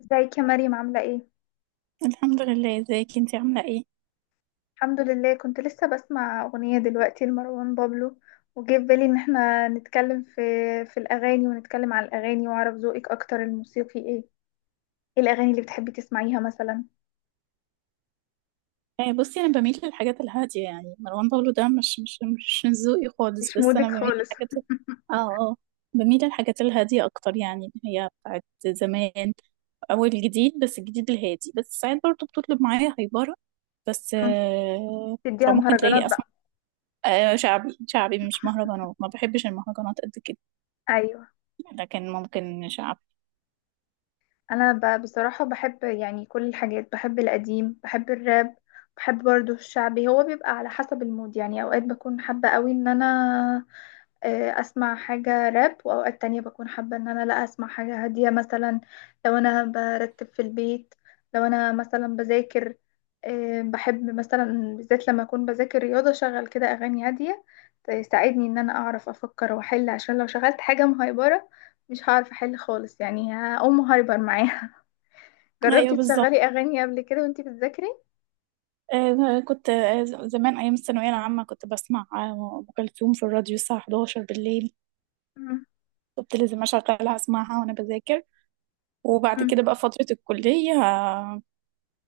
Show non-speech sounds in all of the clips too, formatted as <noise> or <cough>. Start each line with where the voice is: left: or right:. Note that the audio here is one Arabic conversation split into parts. left: ازيك يا مريم عاملة ايه؟
right: الحمد لله. ازيك انتي عاملة ايه؟
left: الحمد لله، كنت لسه بسمع أغنية دلوقتي لمروان بابلو. وجه في بالي ان احنا نتكلم في الأغاني ونتكلم على الأغاني، واعرف ذوقك أكتر. الموسيقي ايه؟ ايه الأغاني اللي بتحبي تسمعيها مثلا؟
right: بصي انا بميل للحاجات الهادية. يعني مروان بابلو ده مش من ذوقي خالص،
left: مش
right: بس انا
left: مودك
right: بميل
left: خالص.
right: للحاجات اه اه. بميل للحاجات الهادية اكتر، يعني اللي هي بتاعت زمان او الجديد، بس الجديد الهادي. بس ساعات برضه بتطلب معايا هايبرة، بس
left: مم.
right: آه.
left: تديها
right: فممكن
left: مهرجانات
right: تلاقيني اسمع،
left: بقى.
right: آه، شعبي شعبي، مش مهرجانات. ما بحبش المهرجانات قد كده،
left: أيوه.
right: لكن ممكن شعبي.
left: أنا بصراحة بحب يعني كل الحاجات، بحب القديم، بحب الراب، بحب برضه الشعبي. هو بيبقى على حسب المود يعني. أوقات بكون حابة قوي ان انا اسمع حاجة راب، واوقات تانية بكون حابة ان انا لا اسمع حاجة هادية مثلا، لو انا برتب في البيت، لو انا مثلا بذاكر. بحب مثلا بالذات لما اكون بذاكر رياضة شغل كده اغاني هادية تساعدني ان انا اعرف افكر واحل، عشان لو شغلت حاجة مهيبرة مش هعرف احل خالص. يعني هقوم هايبر معاها. <laughs> جربتي
right: ايوه بالظبط.
left: تشغلي اغاني قبل كده وانتي بتذاكري؟
right: كنت، زمان أيام الثانوية العامة، كنت بسمع أم كلثوم في الراديو الساعة 11 بالليل.
left: مم،
right: كنت لازم أشغلها أسمعها وأنا بذاكر. وبعد
left: مم،
right: كده بقى فترة الكلية،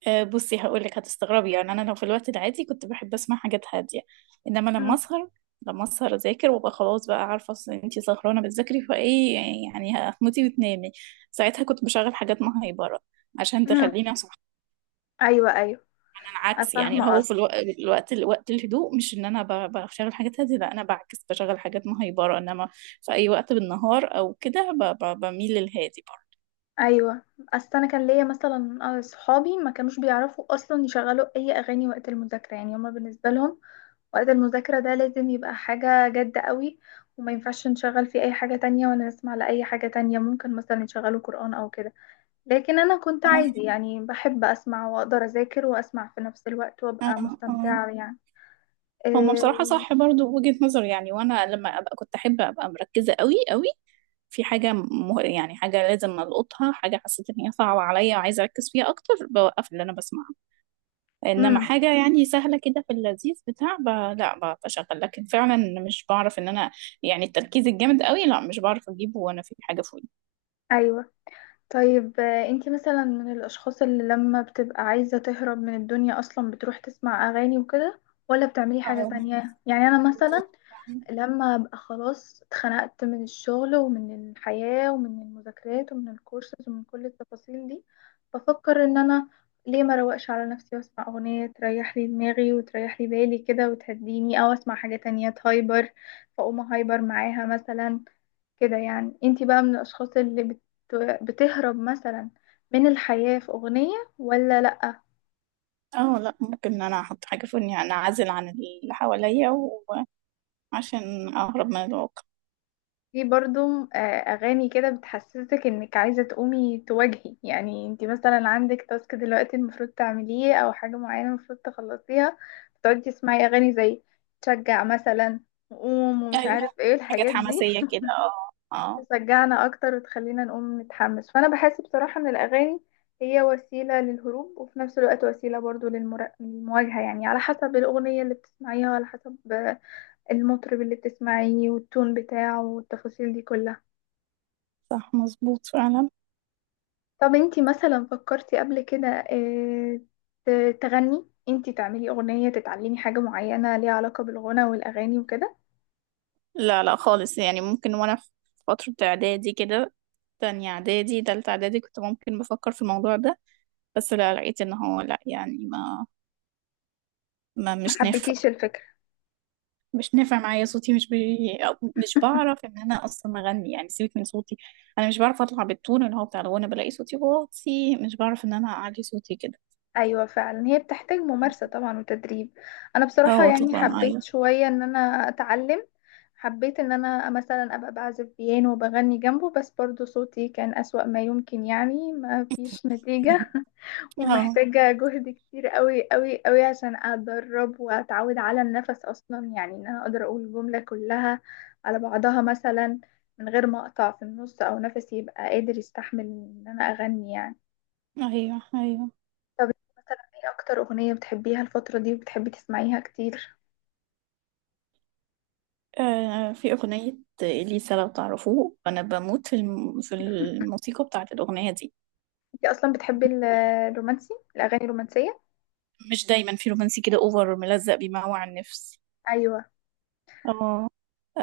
right: بصي هقولك هتستغربي. يعني أنا لو في الوقت العادي كنت بحب أسمع حاجات هادية، إنما لما
left: مم،
right: أسهر، لما أسهر أذاكر وأبقى خلاص، بقى عارفة أصل أنتي سهرانة بتذاكري فإيه، يعني هتموتي وتنامي. ساعتها كنت بشغل حاجات مهيبرة عشان
left: مم.
right: تخليني أصحى.
left: ايوه، ايوه،
right: عكس، يعني اللي
left: فاهمة
right: هو في
left: قصدك.
right: الوقت الهدوء، مش ان انا بشغل حاجات هادية، لا انا بعكس بشغل حاجات مهيبرة. انما في اي وقت بالنهار او كده بميل للهادي برضه.
left: ايوه، اصل انا كان ليا مثلا صحابي ما كانوش بيعرفوا اصلا يشغلوا اي اغاني وقت المذاكره. يعني هما بالنسبه لهم وقت المذاكره ده لازم يبقى حاجه جد قوي، وما ينفعش نشغل فيه اي حاجه تانية ولا نسمع لاي حاجه تانية. ممكن مثلا يشغلوا قران او كده، لكن انا كنت
right: هم.
left: عادي يعني، بحب اسمع واقدر اذاكر واسمع في نفس الوقت
right: آه.
left: وابقى
right: آه.
left: مستمتعه يعني.
right: هم، بصراحة صح، برضو وجهة نظر. يعني وانا لما ابقى، كنت احب ابقى مركزة قوي قوي في حاجة يعني حاجة لازم القطها، حاجة حسيت ان هي صعبة عليا وعايزة اركز فيها اكتر، بوقف اللي انا بسمعه. انما
left: امم.
right: حاجه يعني سهله كده، في اللذيذ لا بشغل. لكن فعلا مش بعرف ان انا، يعني التركيز الجامد قوي لا، مش بعرف اجيبه وانا في حاجه في ودني.
left: ايوه. طيب انتي مثلا من الاشخاص اللي لما بتبقى عايزة تهرب من الدنيا اصلا بتروح تسمع اغاني وكده، ولا بتعملي حاجة
right: اه
left: تانية؟ يعني انا مثلا لما ابقى خلاص اتخنقت من الشغل ومن الحياة ومن المذاكرات ومن الكورسز ومن كل التفاصيل دي، بفكر ان انا ليه ما روقش على نفسي واسمع اغنية تريح لي دماغي وتريح لي بالي كده وتهديني، او اسمع حاجة تانية تهايبر فاقوم هايبر معاها مثلا. كده يعني انتي بقى من الاشخاص اللي بتهرب مثلا من الحياة في اغنية ولا لا؟
right: اه. لا، ممكن ان انا احط حاجه في ودني، يعني اعزل عن اللي حواليا، وعشان اهرب من الواقع.
left: في برضو اغاني كده بتحسسك انك عايزة تقومي تواجهي. يعني انتي مثلا عندك تاسك دلوقتي المفروض تعمليه او حاجة معينة المفروض تخلصيها، بتقعدي تسمعي اغاني زي تشجع مثلا، وقوم، ومش
right: ايوه.
left: عارف ايه
right: حاجات
left: الحاجات دي.
right: حماسيه كده، اه اه.
left: تشجعنا اكتر وتخلينا نقوم نتحمس. فانا بحس بصراحة ان الاغاني هي وسيلة للهروب وفي نفس الوقت وسيلة برضو للمواجهة، يعني على حسب الاغنية اللي بتسمعيها وعلى حسب المطرب اللي بتسمعيه والتون بتاعه والتفاصيل دي كلها.
right: صح مظبوط فعلا.
left: طب انتي مثلا فكرتي قبل كده تغني؟ انتي تعملي اغنية، تتعلمي حاجة معينة ليها علاقة بالغنى والاغاني وكده؟
right: لا لا خالص. يعني ممكن وانا في فتره اعدادي كده، تانية اعدادي تالتة اعدادي، كنت ممكن بفكر في الموضوع ده. بس لا، لقيت ان هو لا، يعني ما
left: ما
right: مش نافع.
left: حبيتيش الفكرة.
right: مش نافع معايا. صوتي مش بي... أو مش بعرف ان انا اصلا اغني. يعني سيبك من صوتي، انا مش بعرف اطلع بالتون اللي هو بتاع الغنى، بلاقي صوتي واطي، مش بعرف ان انا اعلي صوتي كده.
left: ايوه فعلا، هي بتحتاج ممارسه طبعا وتدريب. انا بصراحه
right: اه
left: يعني
right: طبعا
left: حبيت
right: ايوه.
left: شويه ان انا اتعلم، حبيت ان انا مثلا ابقى بعزف بيانو وبغني جنبه، بس برضو صوتي كان اسوأ ما يمكن يعني ما فيش نتيجه. <laughs>
right: اه.
left: ومحتاجه جهد كتير قوي قوي قوي عشان اتدرب واتعود على النفس اصلا، يعني ان انا اقدر اقول الجمله كلها على بعضها مثلا من غير ما اقطع في النص، او نفسي يبقى قادر يستحمل ان انا اغني يعني.
right: <laughs> ايوه ايوه.
left: طب مثلا ايه اكتر اغنية بتحبيها الفترة دي وبتحبي تسمعيها كتير؟
right: آه، في اغنية اليسا، لو تعرفوه انا بموت في في الموسيقى بتاعت الاغنية دي.
left: انت اصلا بتحبي الرومانسي، الاغاني الرومانسية؟
right: مش دايما، في رومانسي كده اوفر ملزق بيموع النفس.
left: ايوه.
right: اه.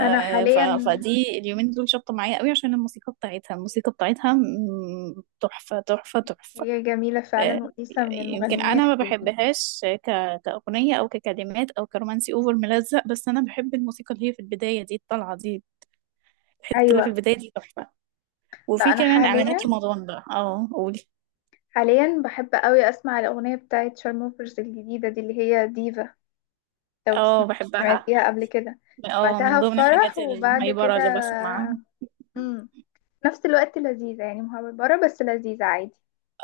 left: انا
right: ف...
left: حاليا.
right: فدي اليومين دول شابطة معايا قوي، عشان الموسيقى بتاعتها، الموسيقى بتاعتها تحفة تحفة تحفة.
left: هي جميلة
right: آه،
left: فعلا، وإليسا من
right: يمكن
left: المغنيين
right: أنا ما
left: الحلوين.
right: بحبهاش كأغنية أو ككلمات أو كرومانسي أوفر ملزق، بس أنا بحب الموسيقى اللي هي في البداية دي، الطلعة دي، الحتة اللي في
left: ايوه.
right: البداية دي تحفة.
left: لا
right: وفي
left: انا
right: كمان إعلانات
left: حاليا
right: رمضان بقى، اه قولي.
left: حاليا بحب قوي اسمع الاغنية بتاعت شارموفرز الجديدة دي اللي هي ديفا. لو تسمع.
right: اه بحبها.
left: سمعتيها قبل كده؟
right: اه، من
left: بعتها في
right: ضمن الحاجات
left: فرح وبعد
right: المهيبرة
left: كده.
right: اللي بسمعها.
left: امم. نفس الوقت لذيذة يعني مهبرة بس لذيذة عادي.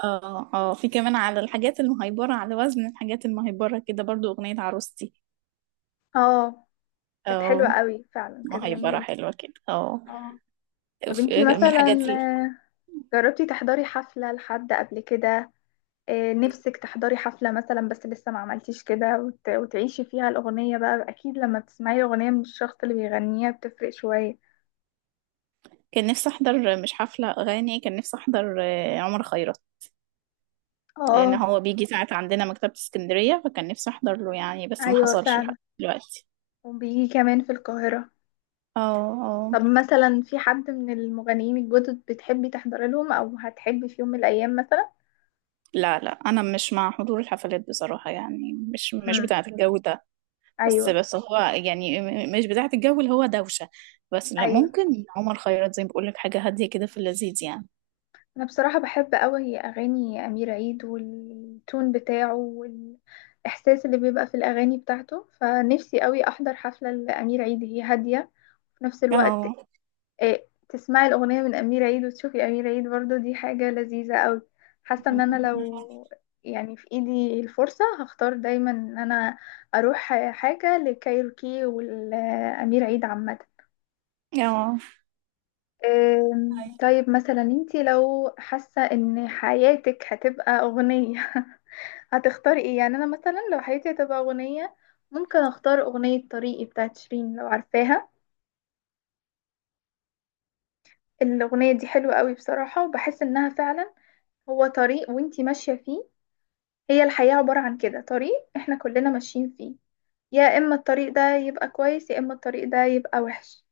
right: اه اه، في كمان على الحاجات المهيبرة، على وزن الحاجات المهيبرة كده برضو، أغنية عروستي.
left: اه، كانت حلوة
right: اه.
left: قوي فعلا، كانت
right: هيبقى
left: جميلة.
right: حلوة كده، اه.
left: اه. طب انتي
right: من الحاجات
left: مثلا
right: دي.
left: جربتي تحضري حفلة لحد قبل كده؟ نفسك تحضري حفلة مثلا بس لسه ما عملتيش كده، وتعيشي فيها الأغنية بقى؟ أكيد لما بتسمعي أغنية من الشخص اللي بيغنيها بتفرق شوية.
right: كان نفسي احضر، مش حفلة اغاني، كان نفسي احضر عمر خيرت. لان
left: اه.
right: هو بيجي ساعات عندنا مكتبة اسكندرية، فكان نفسي احضر له يعني، بس ما
left: أيوة
right: حصلش لحد
left: فعلا.
right: دلوقتي.
left: وبيجي كمان في القاهرة.
right: اه اه.
left: طب مثلا في حد من المغنيين الجدد بتحبي تحضري لهم، أو هتحبي في يوم من الأيام مثلا؟
right: لا لا، انا مش مع حضور الحفلات بصراحة، يعني مش مش
left: امم.
right: بتاعة الجو ده. بس
left: أيوة،
right: بس هو يعني مش بتاعة الجو اللي هو دوشة. بس لا،
left: أيوة.
right: ممكن عمر خيرت زي ما بقول لك، حاجة هادية كده، في اللذيذ يعني.
left: انا بصراحة بحب قوي اغاني امير عيد والتون بتاعه والاحساس اللي بيبقى في الاغاني بتاعته، فنفسي قوي احضر حفلة لامير عيد. هي هادية في نفس الوقت،
right: اه.
left: آه، تسمعي الاغنية من امير عيد وتشوفي امير عيد برضو، دي حاجة لذيذة قوي. حاسة ان انا
right: <laughs>
left: لو يعني في ايدي الفرصة هختار دايما ان انا اروح حاجة لكايروكي والامير عيد عامة.
right: اه
left: طيب مثلا انتي لو حاسة ان حياتك هتبقى اغنية، <laughs> هتختاري ايه؟ يعني انا مثلا لو حياتي هتبقى اغنية ممكن اختار اغنية طريقي بتاعت شيرين، لو عارفاها. الاغنية دي حلوة قوي بصراحة، وبحس انها فعلا هو طريق وانتي ماشية فيه. هي الحياة عبارة عن كده، طريق احنا كلنا ماشيين فيه. يا اما الطريق ده يبقى كويس يا اما الطريق ده يبقى وحش،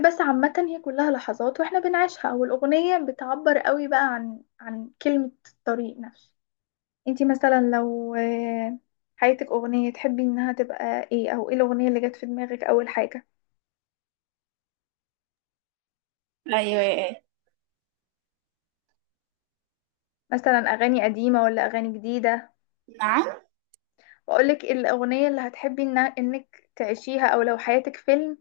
left: بس عامة هي كلها لحظات واحنا بنعيشها، والأغنية بتعبر قوي بقى عن كلمة الطريق نفسه. انتي مثلا لو حياتك أغنية تحبي انها تبقى ايه، او ايه الأغنية اللي جت في دماغك أول حاجة؟
right: ايوه أيوة.
left: مثلا أغاني قديمة ولا أغاني جديدة؟
right: نعم.
left: وأقولك الأغنية اللي هتحبي إنها انك تعيشيها، او لو حياتك فيلم،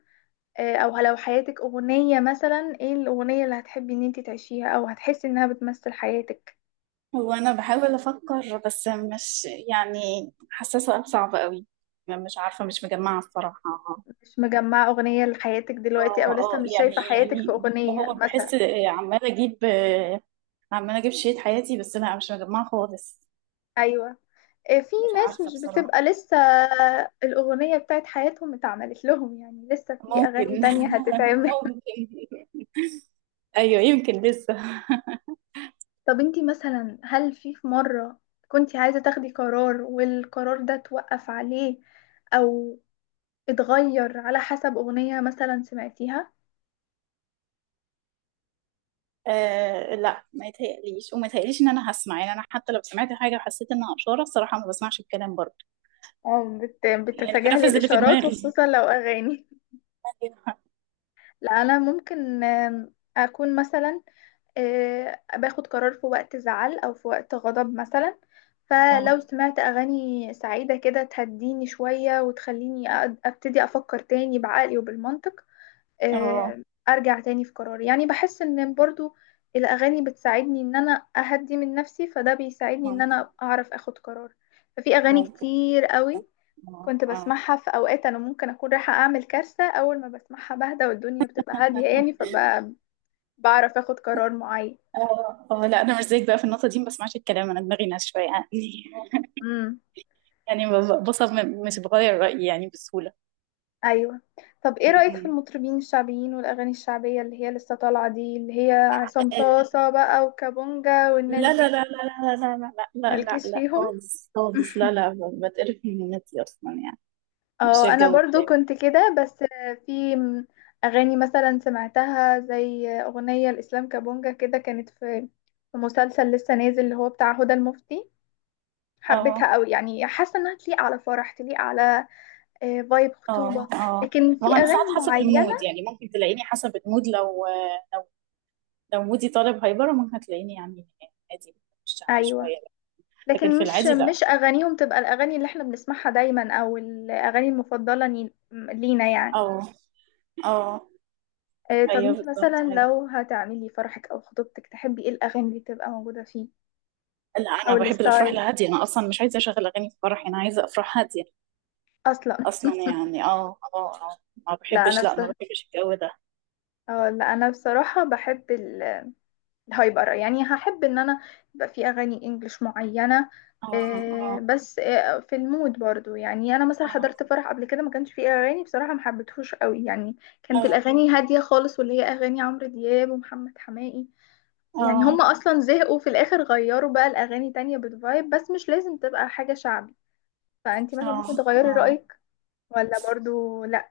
left: او لو حياتك أغنية مثلا ايه الأغنية اللي هتحبي ان انتي تعيشيها او هتحسي انها بتمثل حياتك؟
right: هو أنا بحاول أفكر، بس مش، يعني حاسة سؤال صعب قوي. مش عارفة، مش مجمعة الصراحة.
left: مش مجمعة أغنية لحياتك دلوقتي، أو
right: اه
left: لسه
right: اه،
left: مش شايفة
right: يعني
left: حياتك في
right: يعني ده،
left: أغنية
right: هو بحس،
left: مثلا؟
right: عمالة أجيب، عمالة أجيب شريط حياتي، بس لا مش مجمعة خالص.
left: أيوة. إيه، في
right: مش
left: ناس
right: عارفة
left: مش
right: بصراحة.
left: بتبقى لسه الأغنية بتاعت حياتهم اتعملت لهم، يعني لسه في أغاني
right: ممكن.
left: تانية هتتعمل.
right: <laughs>
left: <laughs>
right: ممكن. أيوه، يمكن لسه.
left: طب انتي مثلا هل في مرة كنتي عايزة تاخدي قرار والقرار ده توقف عليه، أو اتغير على حسب أغنية مثلا سمعتيها؟
right: آه لا، ما يتهيأليش وما يتهيأليش إن أنا هسمع. يعني أنا حتى لو سمعت حاجة وحسيت إنها إشارة، الصراحة ما بسمعش الكلام برضه.
left: اه
right: يعني
left: بتتجاهلي
right: بنفذ اللي في
left: الإشارات،
right: دماغي.
left: وخصوصا لو أغاني؟
right: <laughs>
left: <laughs> لا أنا ممكن أكون مثلا باخد قرار في وقت زعل او في وقت غضب مثلا،
right: آه.
left: فلو سمعت اغاني سعيدة كده تهديني شوية وتخليني ابتدي افكر تاني بعقلي وبالمنطق،
right: اه
left: آه، ارجع تاني في قراري. يعني بحس ان برضو الاغاني بتساعدني ان انا اهدي من نفسي، فده بيساعدني ان
right: ممكن.
left: انا اعرف اخد قرار. ففي اغاني
right: ممكن.
left: كتير قوي
right: اه
left: كنت
right: اه
left: بسمعها في اوقات انا ممكن اكون رايحة اعمل كارثة، اول ما بسمعها بهدى والدنيا بتبقى هادية يعني، فبعرف اخد قرار معين.
right: اه اه. لا انا مش زيك بقى في النقطه دي، ما بسمعش الكلام، انا دماغي ناس شويه يعني.
left: مم.
right: <laughs> يعني بصمم، مش بغير رايي يعني بسهوله.
left: ايوه. طب ايه
right: م.
left: رأيك في
right: م.
left: المطربين الشعبيين والاغاني الشعبية اللي هي لسه طالعة دي، اللي هي عصام صاصة بقى وكابونجا والناس
right: لا
left: دي؟
right: لا لا لا لا لا لا لا لا لا
left: مالكيش
right: لا
left: فيهم؟
right: خالص خالص لا
left: <laughs>
right: لا. بتقرف من النت اصلا يعني. مش
left: اه انا
right: الجو
left: برضو
right: بتاعي.
left: كنت كده، بس في اغاني مثلا سمعتها زي اغنية الاسلام كابونجا كده، كانت في مسلسل لسه نازل اللي هو بتاع هدى المفتي.
right: اه
left: حبيتها قوي، يعني حاسه انها تليق على فرح، تليق على فايب
right: اه
left: خطوبه.
right: اه.
left: لكن
right: ما
left: في
right: هو انا ساعات
left: اغاني
right: حسب
left: معينه.
right: المود، يعني ممكن تلاقيني حسب المود. لو لو، لو مودي طالب هايبر، ممكن هتلاقيني يعني عادي، مش شعبي
left: ايوه.
right: شويه. لكن
left: لكن
right: في
left: مش
right: العادي لا.
left: مش اغانيهم تبقى الاغاني اللي احنا بنسمعها دايما او الاغاني المفضله لينا يعني.
right: اه اه.
left: طب
right: ايوه
left: انتي مثلا
right: بالظبط ايوه.
left: لو هتعملي فرحك او خطوبتك تحبي ايه الاغاني اللي تبقى موجوده فيه،
right: لا
left: او
right: انا بحب الافراح
left: الستايل
right: الهاديه، انا اصلا مش عايزه اشغل اغاني في فرحي، انا عايزه افراح هاديه
left: اصلا؟
right: اصلا. يعني اه اه اه، ما
left: لا انا
right: بحبش. لا ما
left: بصراحه،
right: بحبش الجو ده.
left: اه لا انا بصراحه بحب، هيبقى رأي. يعني هحب ان انا يبقى في اغاني انجليش معينة،
right: اه اه
left: بس في المود برضو. يعني انا مثلا
right: اه
left: حضرت فرح قبل كده ما كانش فيه اغاني بصراحة ما حبيتهوش قوي يعني، كانت
right: اه
left: الاغاني هادية خالص واللي هي اغاني عمرو دياب ومحمد حماقي، يعني هما
right: اه
left: اصلا زهقوا في الاخر غيروا بقى الاغاني تانية بتفايب، بس مش لازم تبقى حاجة شعبي. فانتي مثلا
right: اه.
left: ممكن تغيري
right: آه.
left: رأيك ولا برضو لا؟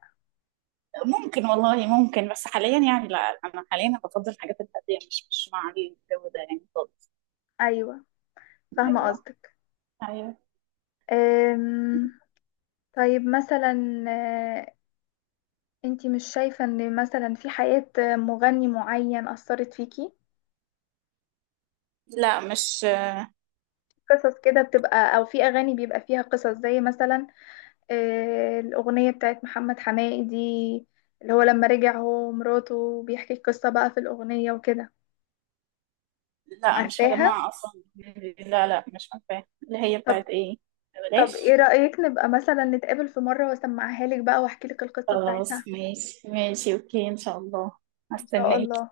right: ممكن والله ممكن، بس حاليا يعني لا، انا حاليا بفضل الحاجات الهاديه، مش مش مع الجو ده يعني خالص.
left: ايوه فاهمة
right: ايوه
left: قصدك.
right: ايوه.
left: أم، طيب مثلا انتي مش شايفة ان مثلا في حياة مغني معين أثرت فيكي؟
right: لا مش
left: قصص كده بتبقى، او في اغاني بيبقى فيها قصص زي مثلا الاغنية بتاعت محمد حماقي دي اللي هو لما رجع هو ومراته بيحكي القصة بقى في الاغنية وكده.
right: لا مش
left: عارفاها؟
right: مجمعه اصلا. لا لا، مش عارفه اللي هي
left: طب
right: بتاعت ايه.
left: طب ايه
right: بلاش.
left: رأيك نبقى مثلا نتقابل في مرة واسمعها لك بقى واحكي لك القصة بتاعتها؟
right: خلاص ماشي ماشي اوكي ان شاء الله.
left: ان شاء
right: هستناك.
left: الله.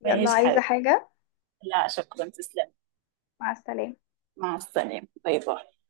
left: يلا،
right: ماشي
left: عايزة
right: حبيبي.
left: حاجة؟
right: لا شكرا تسلم.
left: مع السلامة.
right: مع السلامة باي باي.